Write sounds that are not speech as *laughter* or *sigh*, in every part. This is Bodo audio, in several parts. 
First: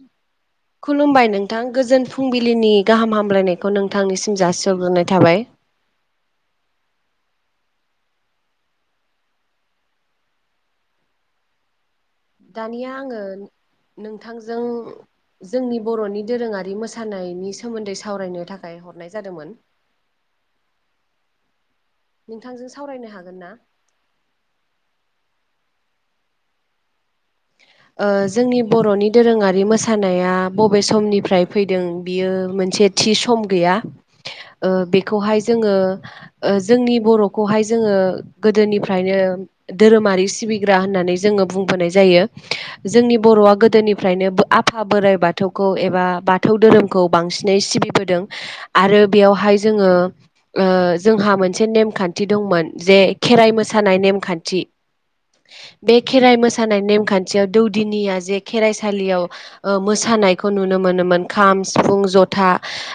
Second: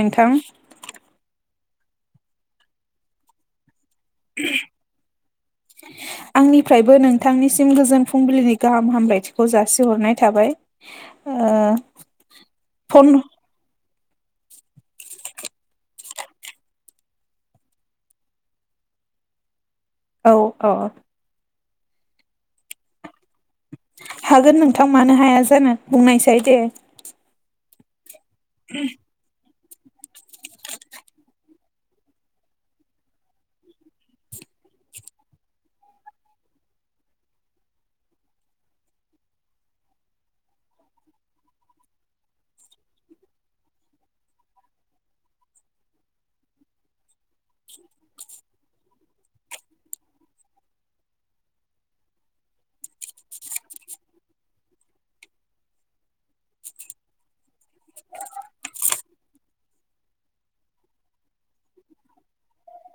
नोंथां खुलुमबाय नोंथां गोजोन फुंबिलिनि गाहाम हामलायनायखौ नोंथां नोंथांनिसिम जासिहरग्रोनाय थाबाय आंनिफ्रायबो नोंथांनिसिम गोजोन फुंबिलिनि गाहाम हामलायथिखौ जासिहरनाय थाबाय ओ दानिया फन आङो नोंथांजों जोंनि बर'नि दोरोङारि मोसानायनि सोमोन्दै सावरायनो थाखाय हरनाय जादोंमोन औ अ नोंथांजों सावरायनो हागोन ना? हागोन नोंथां मानो हाया जानो बुंनायसै दे ओ जोंनि बर'नि दोरोङारि मोस मोसानाया बबे समनिफ्राय फैदों बियो मोनसे थि सम गैया ओ बेखौहाय जोङो ओ जोंनि बर'खौहाय जोङो गोदोनिफ्रायनो धोरोमारि सिबिग्रा होननानै जोङो बुंबोनाय जायो जोंनि बर'आ गोदोनिफ्रायनो आफा बोराइ बाथौखौ एबा बाथौ धोरोमखौ बांसिनै सिबि बोदों आरो बेयावहाय जोङो ओ जोंहा मोनसे नेमखान्थि दंमोन जे खेराइ मोसानाय नेमखान्थि बे खेराइ मोसानाय नेमखान्थि थियाव दौदिनिया जे खेराइसालियाव ओ मोसानायखौ नुनो मोनोमोन खाम सिफुं जथ था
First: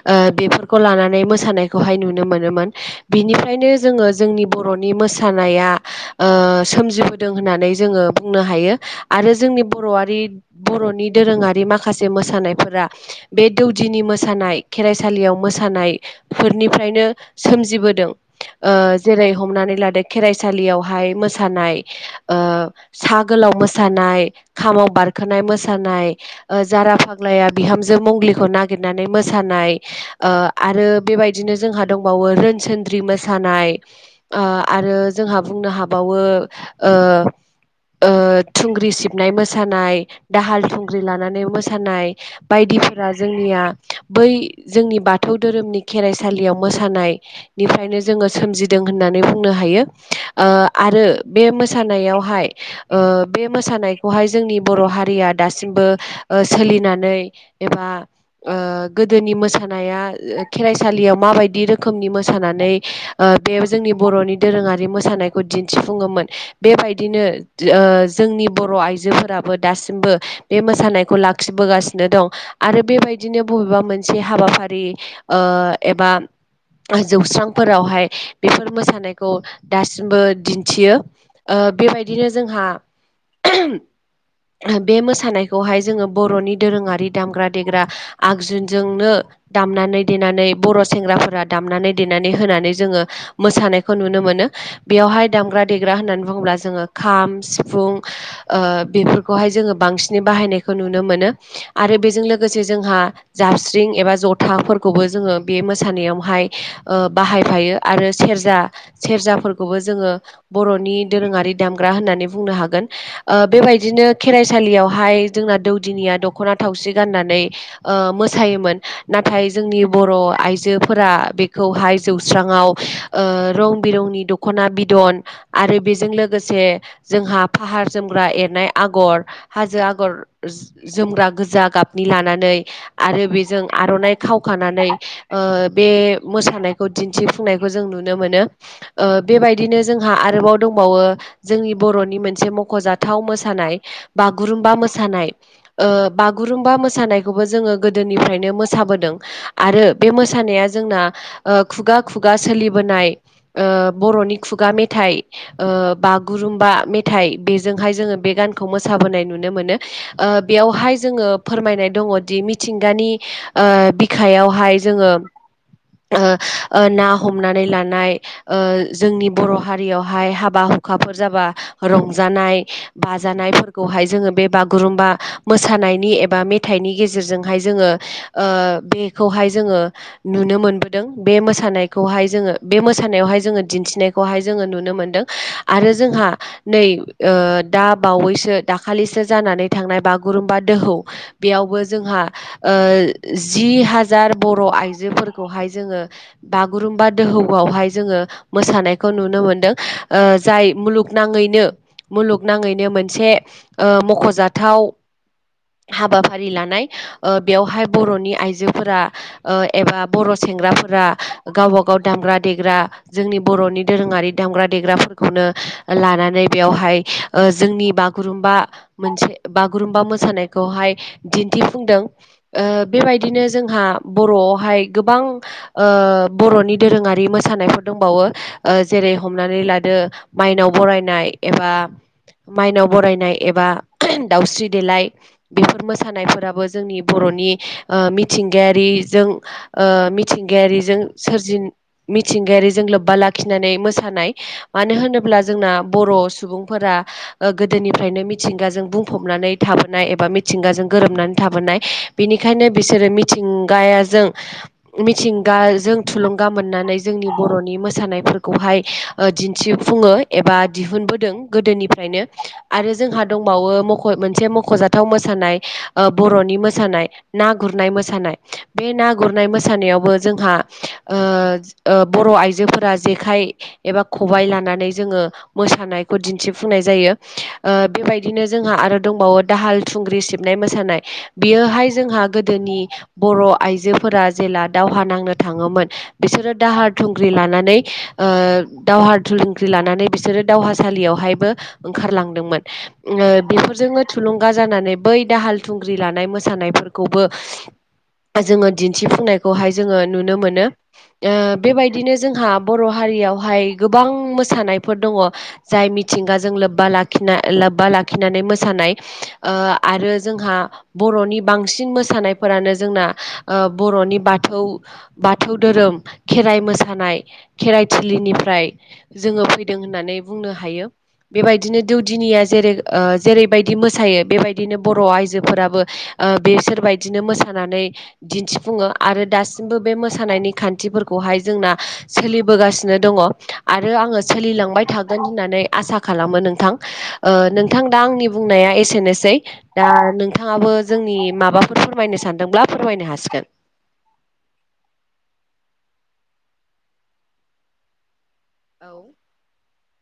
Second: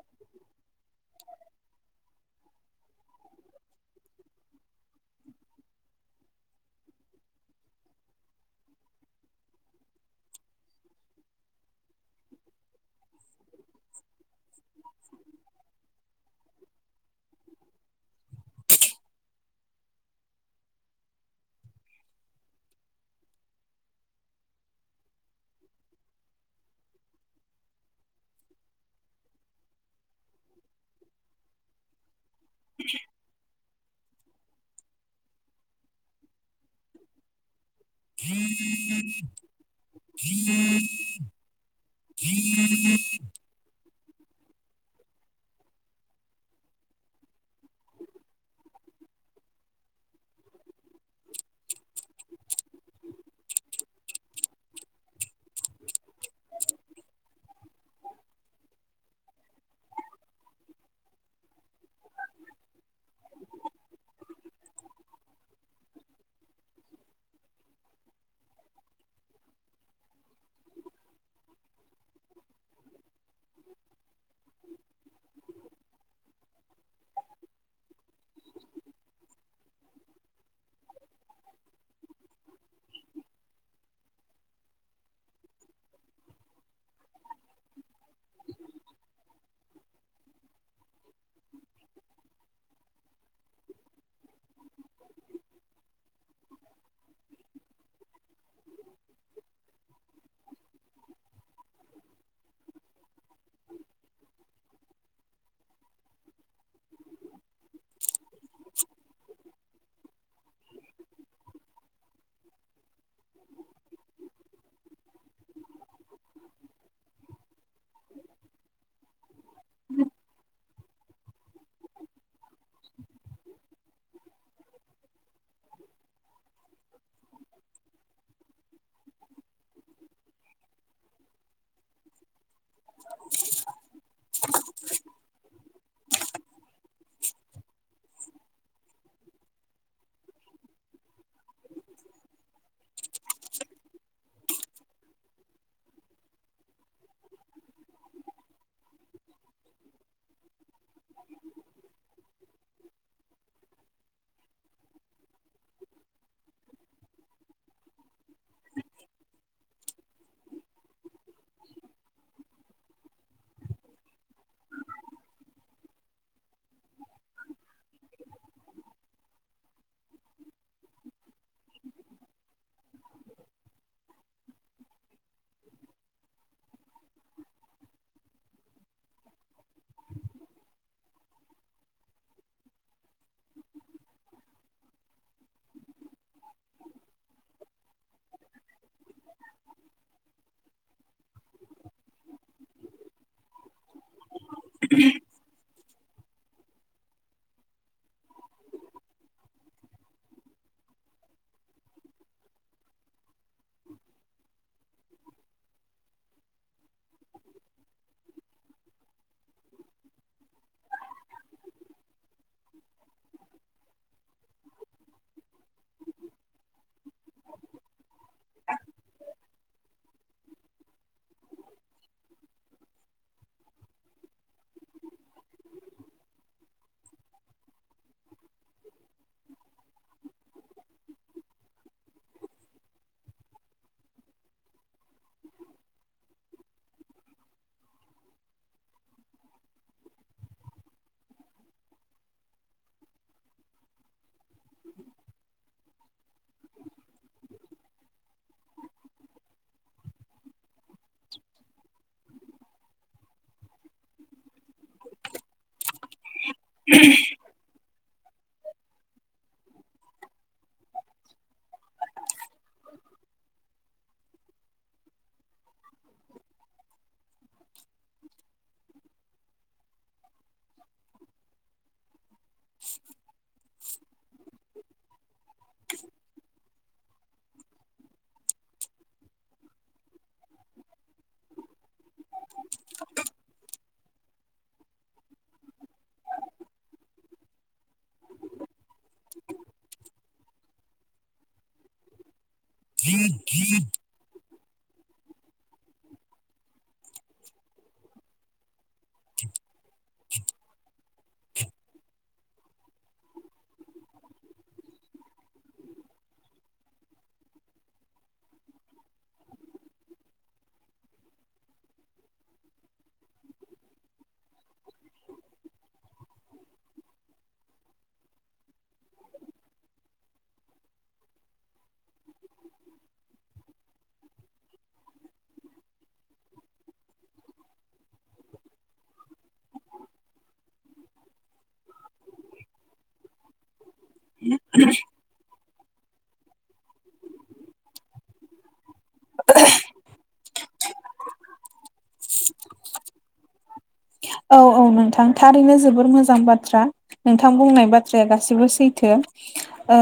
ओ बेफोरखौ लानानै मोसानायखौहाय नुनो मोनोमोन बिनिफ्रायनो जोङो जोंनि बर'नि मोसानाया सोमजिबोदों होननानै जोङो बुंनो हायो आरो जोंनि बर'आरि बर'नि दोरोङारि माखासे मोसानायफोरा बे दौदिनि मोसानाय खेराइसालियाव मोसानाय फोरनिफ्रायनो सोमजिबोदों ओ जेरै हमनानै लादो खेराइसालियावहाय मोसानाय ओ सा गोलाव मोसानाय मोसानाय खामाव बारखोनाय मोसानाय जारा फाग्लाया बिहामजो मंलिखौ नागिर नागिरनानै मोसानाय आरो बेबायनो जोंहा दं बावो रोनसोनद्रि मोसानाय ओ आरो जोंहा बुंनो हाबावो ओ ओ *inaudible* थुंग्रि सिबनाय मोसानाय, दाहाल थुंग्रि लानानै मोसानाय बायदिफोरा जोंनिया बै जोंनि बाथौ धोरोमनि खेराइसालियाव मोसानायनिफ्रायनो जोङो सोमजिदों जों होननानै बुंनो हायो आरो बे मोसानायावहाय बे मोसानायखौहाय जोंनि बर' हारिया दासिमबो सोलिनानै एबा गोदोनि मोसानाया खेराइसालियाव माबायदि रोखोमनि मोसानानै बे जोंनि बर'नि दोरोङारि मोसानायखौ दिन्थिफुङोमोन। बेबायदिनो जोंनि बर' आइजोफोराबो दासिमबो बे मोसानायखौ लाखिबोगासिनो दं आरो बेबायदि बिदिनो बबेबा मोनसे हाबाफारि एबा जौस्रांफोरावहाय बेफोर मोसानायखौ दासिमबो दिन्थियो बेबायदिनो जोंहा बे मोसानायखौहाय जोङो बर'नि दोरोङारि दामग्रा देग्रा आगजुजोंनो दामनानै देनानै बर' सेंग्राफोरा दामनानै देनानै होनानै जोङो मोसानायखौ नुनो मोनो मोनो बेयावहाय दामग्रा देग्रा होननानै बुङोब्ला जोङो खाम सिफुं बेफोरखौहाय जोङो बांसिनै बाहायनायखौ नुनो मोनो आरो बेजों लोगोसे जोंहा जाबस्रिं एबा जथाफोरखौबो जोङो बे मोसानायाव हाय बाहायफायो आरो सेरजा जा सेरजाफोरखौबो जोङो बर'नि दोरोङारि दामग्रा होननानै बुंनो हागोन। ओ बेबायदिनो खेराइसालियावहाय जोंना दौदिनिया दख'ना थावसि गाननानै नै ओ मोसायोमोन। नाथाय जोंनि बर' आइजोफोरा बेखौहाय जौ रांआव रं बिरंनि दख'ना बिदन आरो बेजों लोगोसे जोंहा फाहार जोमग्रा एरनाय आगर, हाजो आगर, जोम जोमग्रा गोजा गाबनि लानानै आरो बेजों आर'नाइ खावखानानै ओ बे मोसानायखौ दि दिन्थिफुंनायखौ जों नुनो मोनो। ओ बेबायदिनो जोंहा आरोबाव दंबावो जोंनि बर'नि मोनसे मख'जाथाव मोसानाय बागुरुम्बा मोसानाय, ओ बागुरुम्बा मोसानाय खौबो जोङो गोदोनिफ्रायनो मोसाबोदों। आरो बे मोसानाया जोंना खु खुगा खुगा सोलिबोनाय ओ बर'नि खुगा मेथाइ ओ बागुरुम बा मेथाइ। बेजोंहाय जोङो बे गानखौ मोसाबोनाय नुनो मोनो। ओ बेयावहाय जोङो फोरमायनाय दङदि मिथिंगानि ओ बिखायावहाय जोङो ओ ओ ना हमनानै लानाय। ओ जोंनि बर' हारियावहाय हाबा अखाफोर जाबा रंजानाय बाजानायफोरखौहाय जोङो बे बागुरुमबा मोसानायनि एबा मे मेथाइनि गेजेरजोंहाय जोङो ओ बेखौहाय जोङो नुनो मोनबोदों। बे मो मोसानायखौहाय जोङो बे मोसानायावहाय जोङो दिन्थिनायखौहाय जोङो नुनो मोनदों। आरो जोंहा नै ओ दा बावैसो दाखालिसो जानानै थांनाय बागुरुम्बा दोहौ बेयावबो जोंहा ओ जि हाजार बर' आइजोफोरखौहाय जोंओ बागुरुम्बा दोहौवआवहाय जोङो मोसानायखौ नुनो मोन्दों। ओ जाय मुलुग मुग नाङैनो मुलुगनाङैनो मोनसे मख'जाथाव हाबाफारि लानाय। ओ बेवहाय बर'नि आइजोफोरा ओ एबा बर' सुबुं सेंग्राफोरा गावब गाव दामग्रा देग्रा, जोंनि बर'नि दोरोङारि दामग्रा देग्राफोरखौनो लानानै बेयावहाय ओ जोंनि बागुरुमबा मोनसे, बागुरुम्बा मोसानायखौहाय थाइ दिन्थिफुंदों। ओ बेबायदिनो जोंहा बर'आवहाय गोबां ओ ओ बर'नि दोरोङारि मोसानायफोर दंबावो। ओ जेरै हमनानै लादो माइनाव बरायनाय एबा माइनाव बरायनाय एबा दाउस्रि देलाय बेफोर मोसानायफोराबो जोंनि बर'नि ओ मिथिंगायारि जों ओ मिथिंगायारिजों सोरजि मिथिंगायारिजों लोब्बा लाखिनानै मोसा नाय मानो होनोब्ला जोंना बर' सुबुंफोरा गोदोनिफ्रायनो बि मिथिंगाजों बुंफबनानै थाबोनाय एबा मिथिंगाजों गोरोबनानै थाबोनाय बिनिखायनो बिसोरो मिथिंगायाजों मिथिंगाजों थुलुंग गा मोननानै जोंनि बर'नि मोसानायफोरखौहाय दिन्थिफुङो। एबा दिहुनबोदों गोदोनिफ्रायनो आरो जोंहा दंबावो मोनसे मख'जाथाव मोसा मोसानाय ओ बर'नि मोसानाय, ना गुरनाय मोसानाय, बे ना गुरनाय मोसानायावबो जों जोंहा ओ ओ बर' आइजोफोरा जेखाय एबा खबबाय लानानै जोङो मोसानायखौ दिन्थिफुंनाय जायो ओ बेबायदिनो जोंहा आरो दंबावो दाहाल थुं खुंग्रि सिबनाय मोसानाय ‌। बियोहाय जोंहा गोदोनि बर' आइजोफोरा जेला दाव दावहा नांनो थाङोमोन। बिसोरो दाहार थुंख्रि लानानै ओ दावहा थुं साख्रि लानानै बिसोरो दावहासालियावहायबो ओंखारलांदोंमोन। बेफोरजोंनो थुुंलुंग थुलुंगा जानानै बै दाहाल थुंग्रि लानाय मोसानायफोरखौबो जोङो दिन्थिफुंनायखौहाय जोङो नुनो मोनो। ओ बेबायदिनो जोंहा बर' हारि हारिवावहाय गोबां मोस मोसानायफोर दङ। जाय मिथिंगाजों लोब्बा लाखिनाय लोब्बा लाखिनानै मोसानाय ओ ओ आरो जोंहा बर'नि बांसिन मोसानायफोरानो जोंना ओ बर'नि बाथौ। बाथौ, बाथौ धोरोम, खेराइ मोसानाय, खेराइ थिलिनिफ्राय जोङो फैदों होननानै बुंनो हायो। बेबायदिनो दौउदिनिया जेरै जेरैबायदि मोसायो बे बेबायदिनो बर' आइजोफोराबो ओ बेसोरबायदिनो मोसानानै दिन्थिफुङो। आ आरो दासिमबो बे मोसानायनि खान्थिफोरखौहाय जोंना सोलिबोगासिनो दङ। आरो आङो सोलिलांबाय थागोन होननानै आसा खालामो नोंथां ओ नोंथां दा आंनि बुंनाया एसेनोसै दा नोंथाङाबो जोंनि माबाफोर फोरमायनो सानदोंब्ला फोरमायनो हासिगोन औ औ नोंथां थारैनो जोबोर मोजां बाथ्रा नोंथां बुंनाय बाथ्रा गासिबो औ सैथो ओ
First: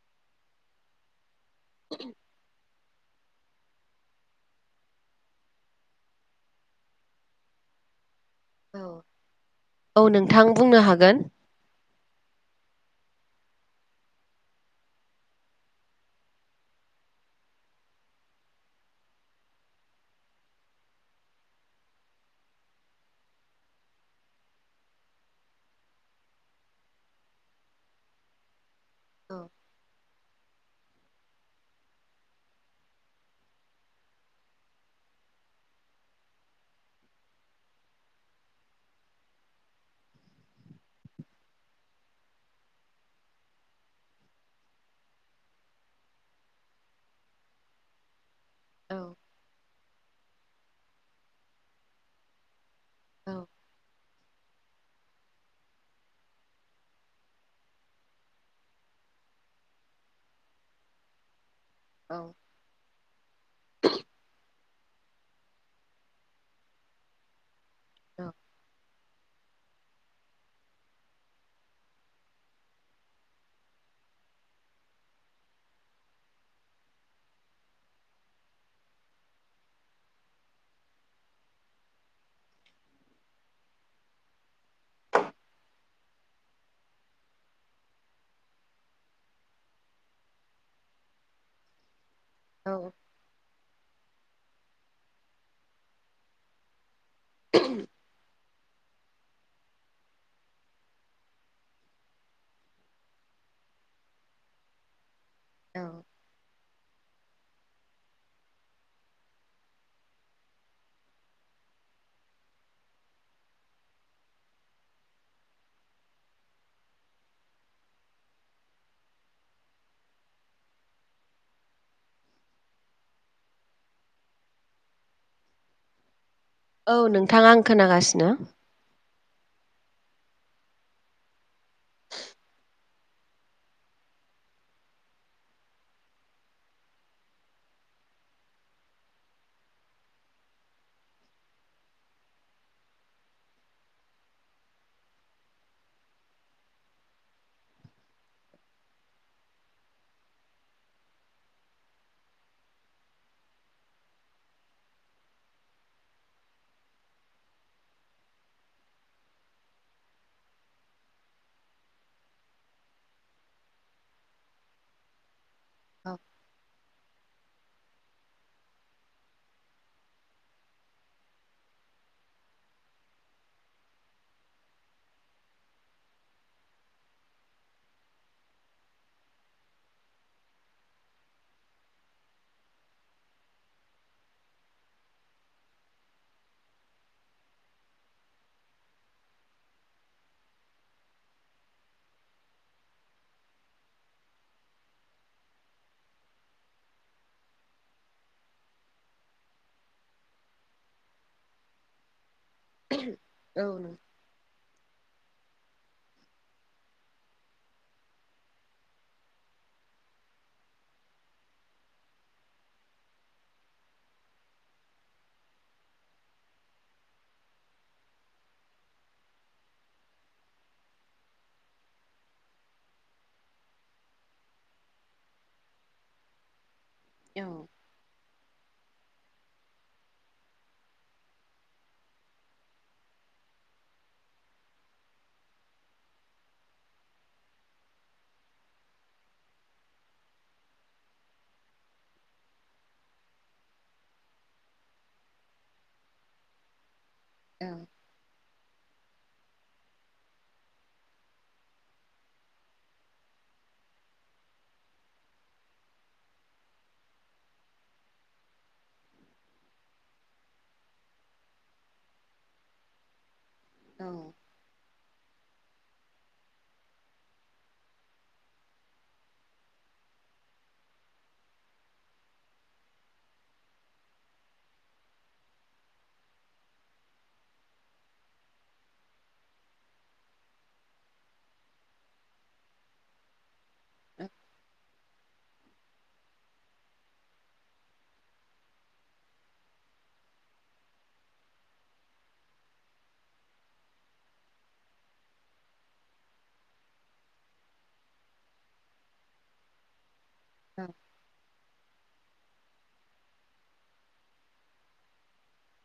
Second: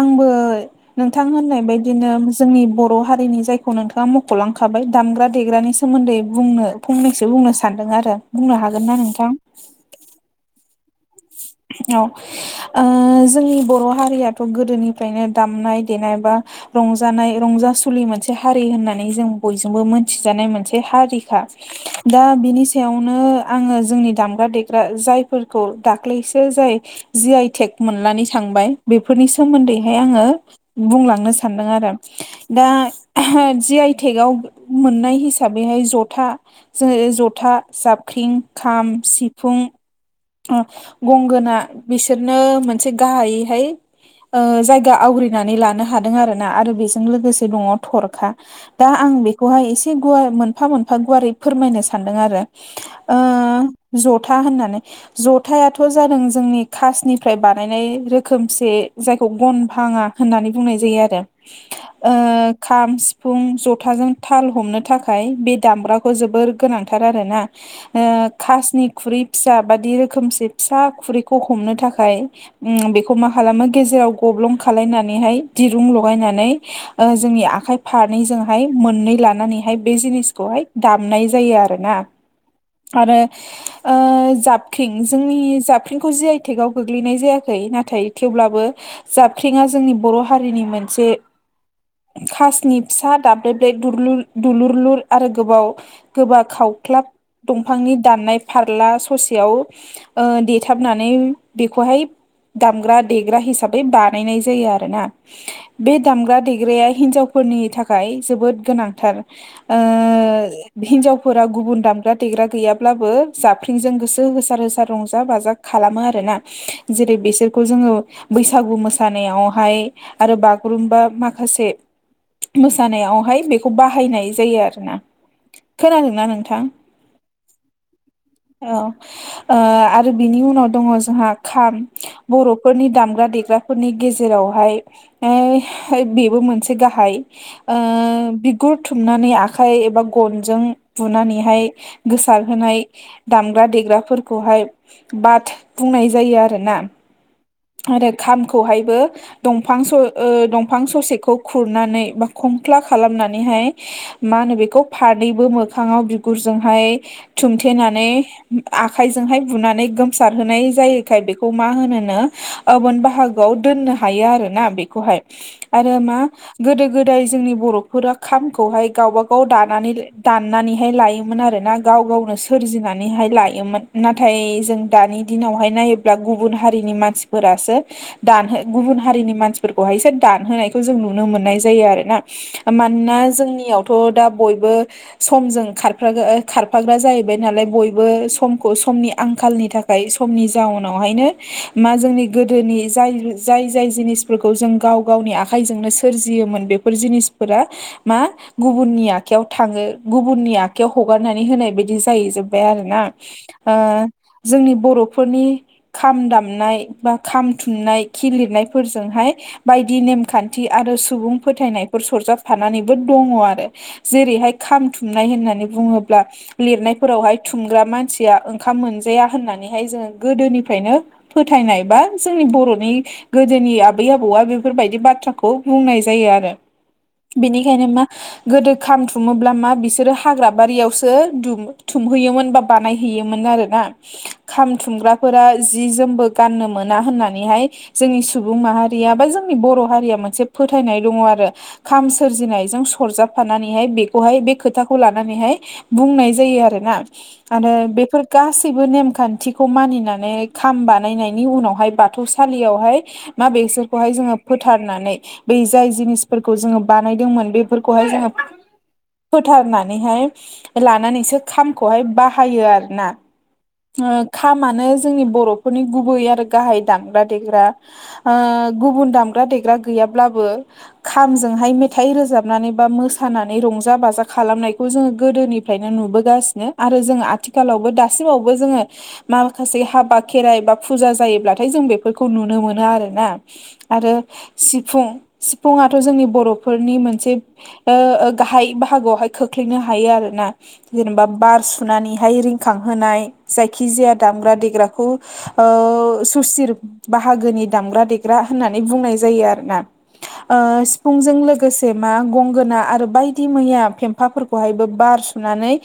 आंबो नोंथांनाय बेबायदिनो जोंनि बर' हारिनि जायखौ नोंथाङा मख'लांखाबाय दामग्रा देग्रानि सोमोन्दै बुंनो फंनैसो बुंनो सानदों आरो बुंनो हागोन ना नोंथां? औ नोंथां बुंनो हागोन। औ जोंनि ओ बर' हारियाथ' गोदोनिफ्रायनो दामनाय देनाय बा रंजानाय रंजासुलि मोनसे हारि होननानै जों बयजोंबो मोनथिजानाय मोनसे हारिखा दा बिनि सायावनो आङो जोंनि दामग्रा देग्रा जायफोरखौ द दाख्लैसो जाय जि आइ टेक मोननानै थांबाय बेफोरनि औ सोमोन्दैहाय आङो बुंलांनो सान्दों आरो दा जि आइटेक आव मोननाय हिसाबै बैहाय जथा ज जथा, जाबख्रिं, खाम, सिफुं गंगोना बिसोरनो मोनसे गाहायैहाय ओ जायगा आवग्रिनानै लानो हादों आरोना आरो बेजों लोगोसे दङ थरखा दा औ आं बेखौहाय एसे मोनफा मोनफा गुारै फोरमायनो सानदों आरो ओ औ जथा होननानै जथायाथ' जादों जोंनि खासनिफ्राय बानायनाय रोखोमसे जायखौ गनफाङा होननानै बुंनाय जायो आरो। ओ खाम सिफुं फुं ज'थाजों थाल हमनो थाखाय बे दामग्राखौ जोबोर गोनांथार आरो ना? ओ औ खासनि खुरै फिसा बायदि रोखोम खोमसे फिसा खुरैखौ हमनो थाखाय ओम बेखौ मा खालामो गेजेराव गब्लं खालायनानै बेहाय दिरुं लगायनानै ओ जोंनि ओ आखाय फारनैजोंहाय मोननै लानानैहाय *unintelligible* दामनाय जायो आरोनाआरो ओ जाब ख्रिं जोंनि जाबख्रिंखौ जि आइ थेकाव गोग्लैनाय जायाखै नाथाय थेवब्लाबो जाबख्रिंङा जोंनि बर' हारिनि मोनसे *inaudible* औ खासनि फिसा दाबदेबद्रे दुरलु दुलुरलुर आरो गोबाव गोबा खावख्लाब दंफांनि दाननाय फारला ससेयाव ओ देथाबनानै बेखौहाय दामग्रा देग्रा हिसाबै बानायनाय जायो आरोना औ बे दामग्रा देग्राया हिनजावफोरनि थाखाय जोबोद गोनांथार ओ हिनजावफोरा गुबुन दाब दामग्रा देग्रा गैयाबाबो जाबख्रिंजों गोसो होसार गोसार रसार रंजा बाजा खालामो आरोना जेरै बिसोरखौ जोङो बैसागु मोसानायाव बेवहाय आरो बागुरुम्बा माखासे मोसानायावहाय बेखौ बाहायनाय जायो आरो ना। खोनादोंना नों? थां औ नोंथाङा आं खोनागासिनो औ। ओ आरो बिनि उनाव दङ जोंहा खाम बर'फोरनि दामग्रा देग्राफोरनि गेजेरावहाय ओय बेबो मोनसे गाहाय ओ बिगुर थुमनानै आखाइ एबा गनजों बुनानैहाय गोसार होनाय दामग्रा-देग्राफोर खौहाय बाद बुंनाय जायो आरोना। आरो खामखौहायबो दंफां सं ओ दंफां ससेखौ खुरनानै बा खंख्ला खालामनानैहाय मा होनो बेखौ फानैैबो मोखाङाव बिगुरजोंहाय दुमथेनानै आ आखाइजोंहाय बुनानै गोमसारहोनाय जायोखाय बेखौ मा होनोनो ओबोन बाहागोआव दोन हायो आरोना बेखौहाय। आरो औ मा गोदो गोदाय जोंनि बर'फोरा खामखौहाय गावबा गाव दानानै दाननानैहाय लायोमोन आरोना गाव गाव गावनो सोरजिनानैहाय लायोमोन। नाथाय जों दानि दिनावहाय नायोब्ला गुबुन हारिनि मानसिफोरासो दानहो गुबुन गुबुन हारिनि मानसिफोरखौहायसो दानहोनायखौ जों नुनो मोननाय जायो आरोना। मानोना जोंनियावथ' बो दा बयबो समजों खाफाग्रा खाफाग्रा जाहैबाय नालाय बयबो समखौ समनि आंखालनि थाखाय समनि जाउनावहायनो मा जोंनि गोदोनि जायो जाय जाय जिनिफोरखौ जों गाव गावनि आखाइजोंनो सोरजियोमोन बेफोर जिनिसफोरा मा गुबुननि आखायाव थाङो गुबुननि आखाइायाव हगारनानै होनाय बायदि जायो बे आरोना। औ ओ जोंनि बर'फोरनि खाम दामनाय बा खाम थुननाय खि लिरनायफोरजोंहाय बायदि नेमखान्थि आरो सुबुं फोथायनायफोर सरजाबफानानैबो दङ आरो। जेरैहाय खामथुमनाय होननानै बुङोब्ला लिरनायफोरावहाय थुमग्रा मानसि या ओंखाम मोनजाया होननानैहाय जोङो गोदोनिफ्रायनो फोथायनाय बा जोंनि बर'नि गोदोनि आबै आबौआ बेफोरबायदि बाथ्राखौ बुंनाय जायो आरो। बेनिखायनो मा गोदो खाम थुमोब्ला मा बिसोरो हाग्रा बारियावसो दुम-थुमहैयोमोन बा बानायहैयोमोन आरोना खाम थुमग्राफोरा जि जोमबो गाननो मोना होननानैहाय जोंनि सुबुं माहारिया बा जोंनि बर' हारिया मोनसे फोथायनाय दङ आरो। खाम सोरजिनायजों सरजाबफानानैहाय बेखौहाय बे खोथाखौ लानानैहाय बुंनाय जायो आरोना। औ आरो बेफोर गासैबो नेम खान्थिखौ मानिनानै खाम बानायनायनि उनावहाय बाथौसालियावहाय मा बेसोरखौहाय जोङो फोथारनानै बै जाय जिनिस फोरखौ जोङो बानायदोंमोन बेफोरखौहाय जोङो फोथारनानैहाय लानानैसो खामखौहाय बाह बाहायो आरोना। औ ओ खामनो जोंनि बर'फोरनि गुबै आरो गाहाय दामग्रा देग्रा ओ‌ गुबुन दामग्रा देग्रा गैया ल्बाबो खामजोहाय मेथाइ रोजाबनानै बा मोसानानै रंजा बाजा खालामनायखौ जों गोदोनिफ्रायनो नुबोगासिनो, आरो जों आथिखालावबो दासिमावबो जोङो माखासे हाबा खेराइ बा फुजा जायोब्लाथाय जों बे बेफोरखौ नुनो मोनो आरोना, आरो सिफुं सिफुंआथ' जोंनि बर'फोरनि मोनसे ओ ओ गाहाय बाहागोआवहाय खोख्लैनो हायो आरो। ना जेनेबा बार सुनानैहाय रिंखांहोनाय जायखिजाया दामग्रा देग्राखौ ओ सुसिर बाहागोनि दामग्रा देग्रा होननानै बुंनाय जायो आरो ना। औ ओ सिफुंजों लोगोसे मा गंगोना आरो बायदि मैया फेम्फाफोरखौ हायबो बार सुनानै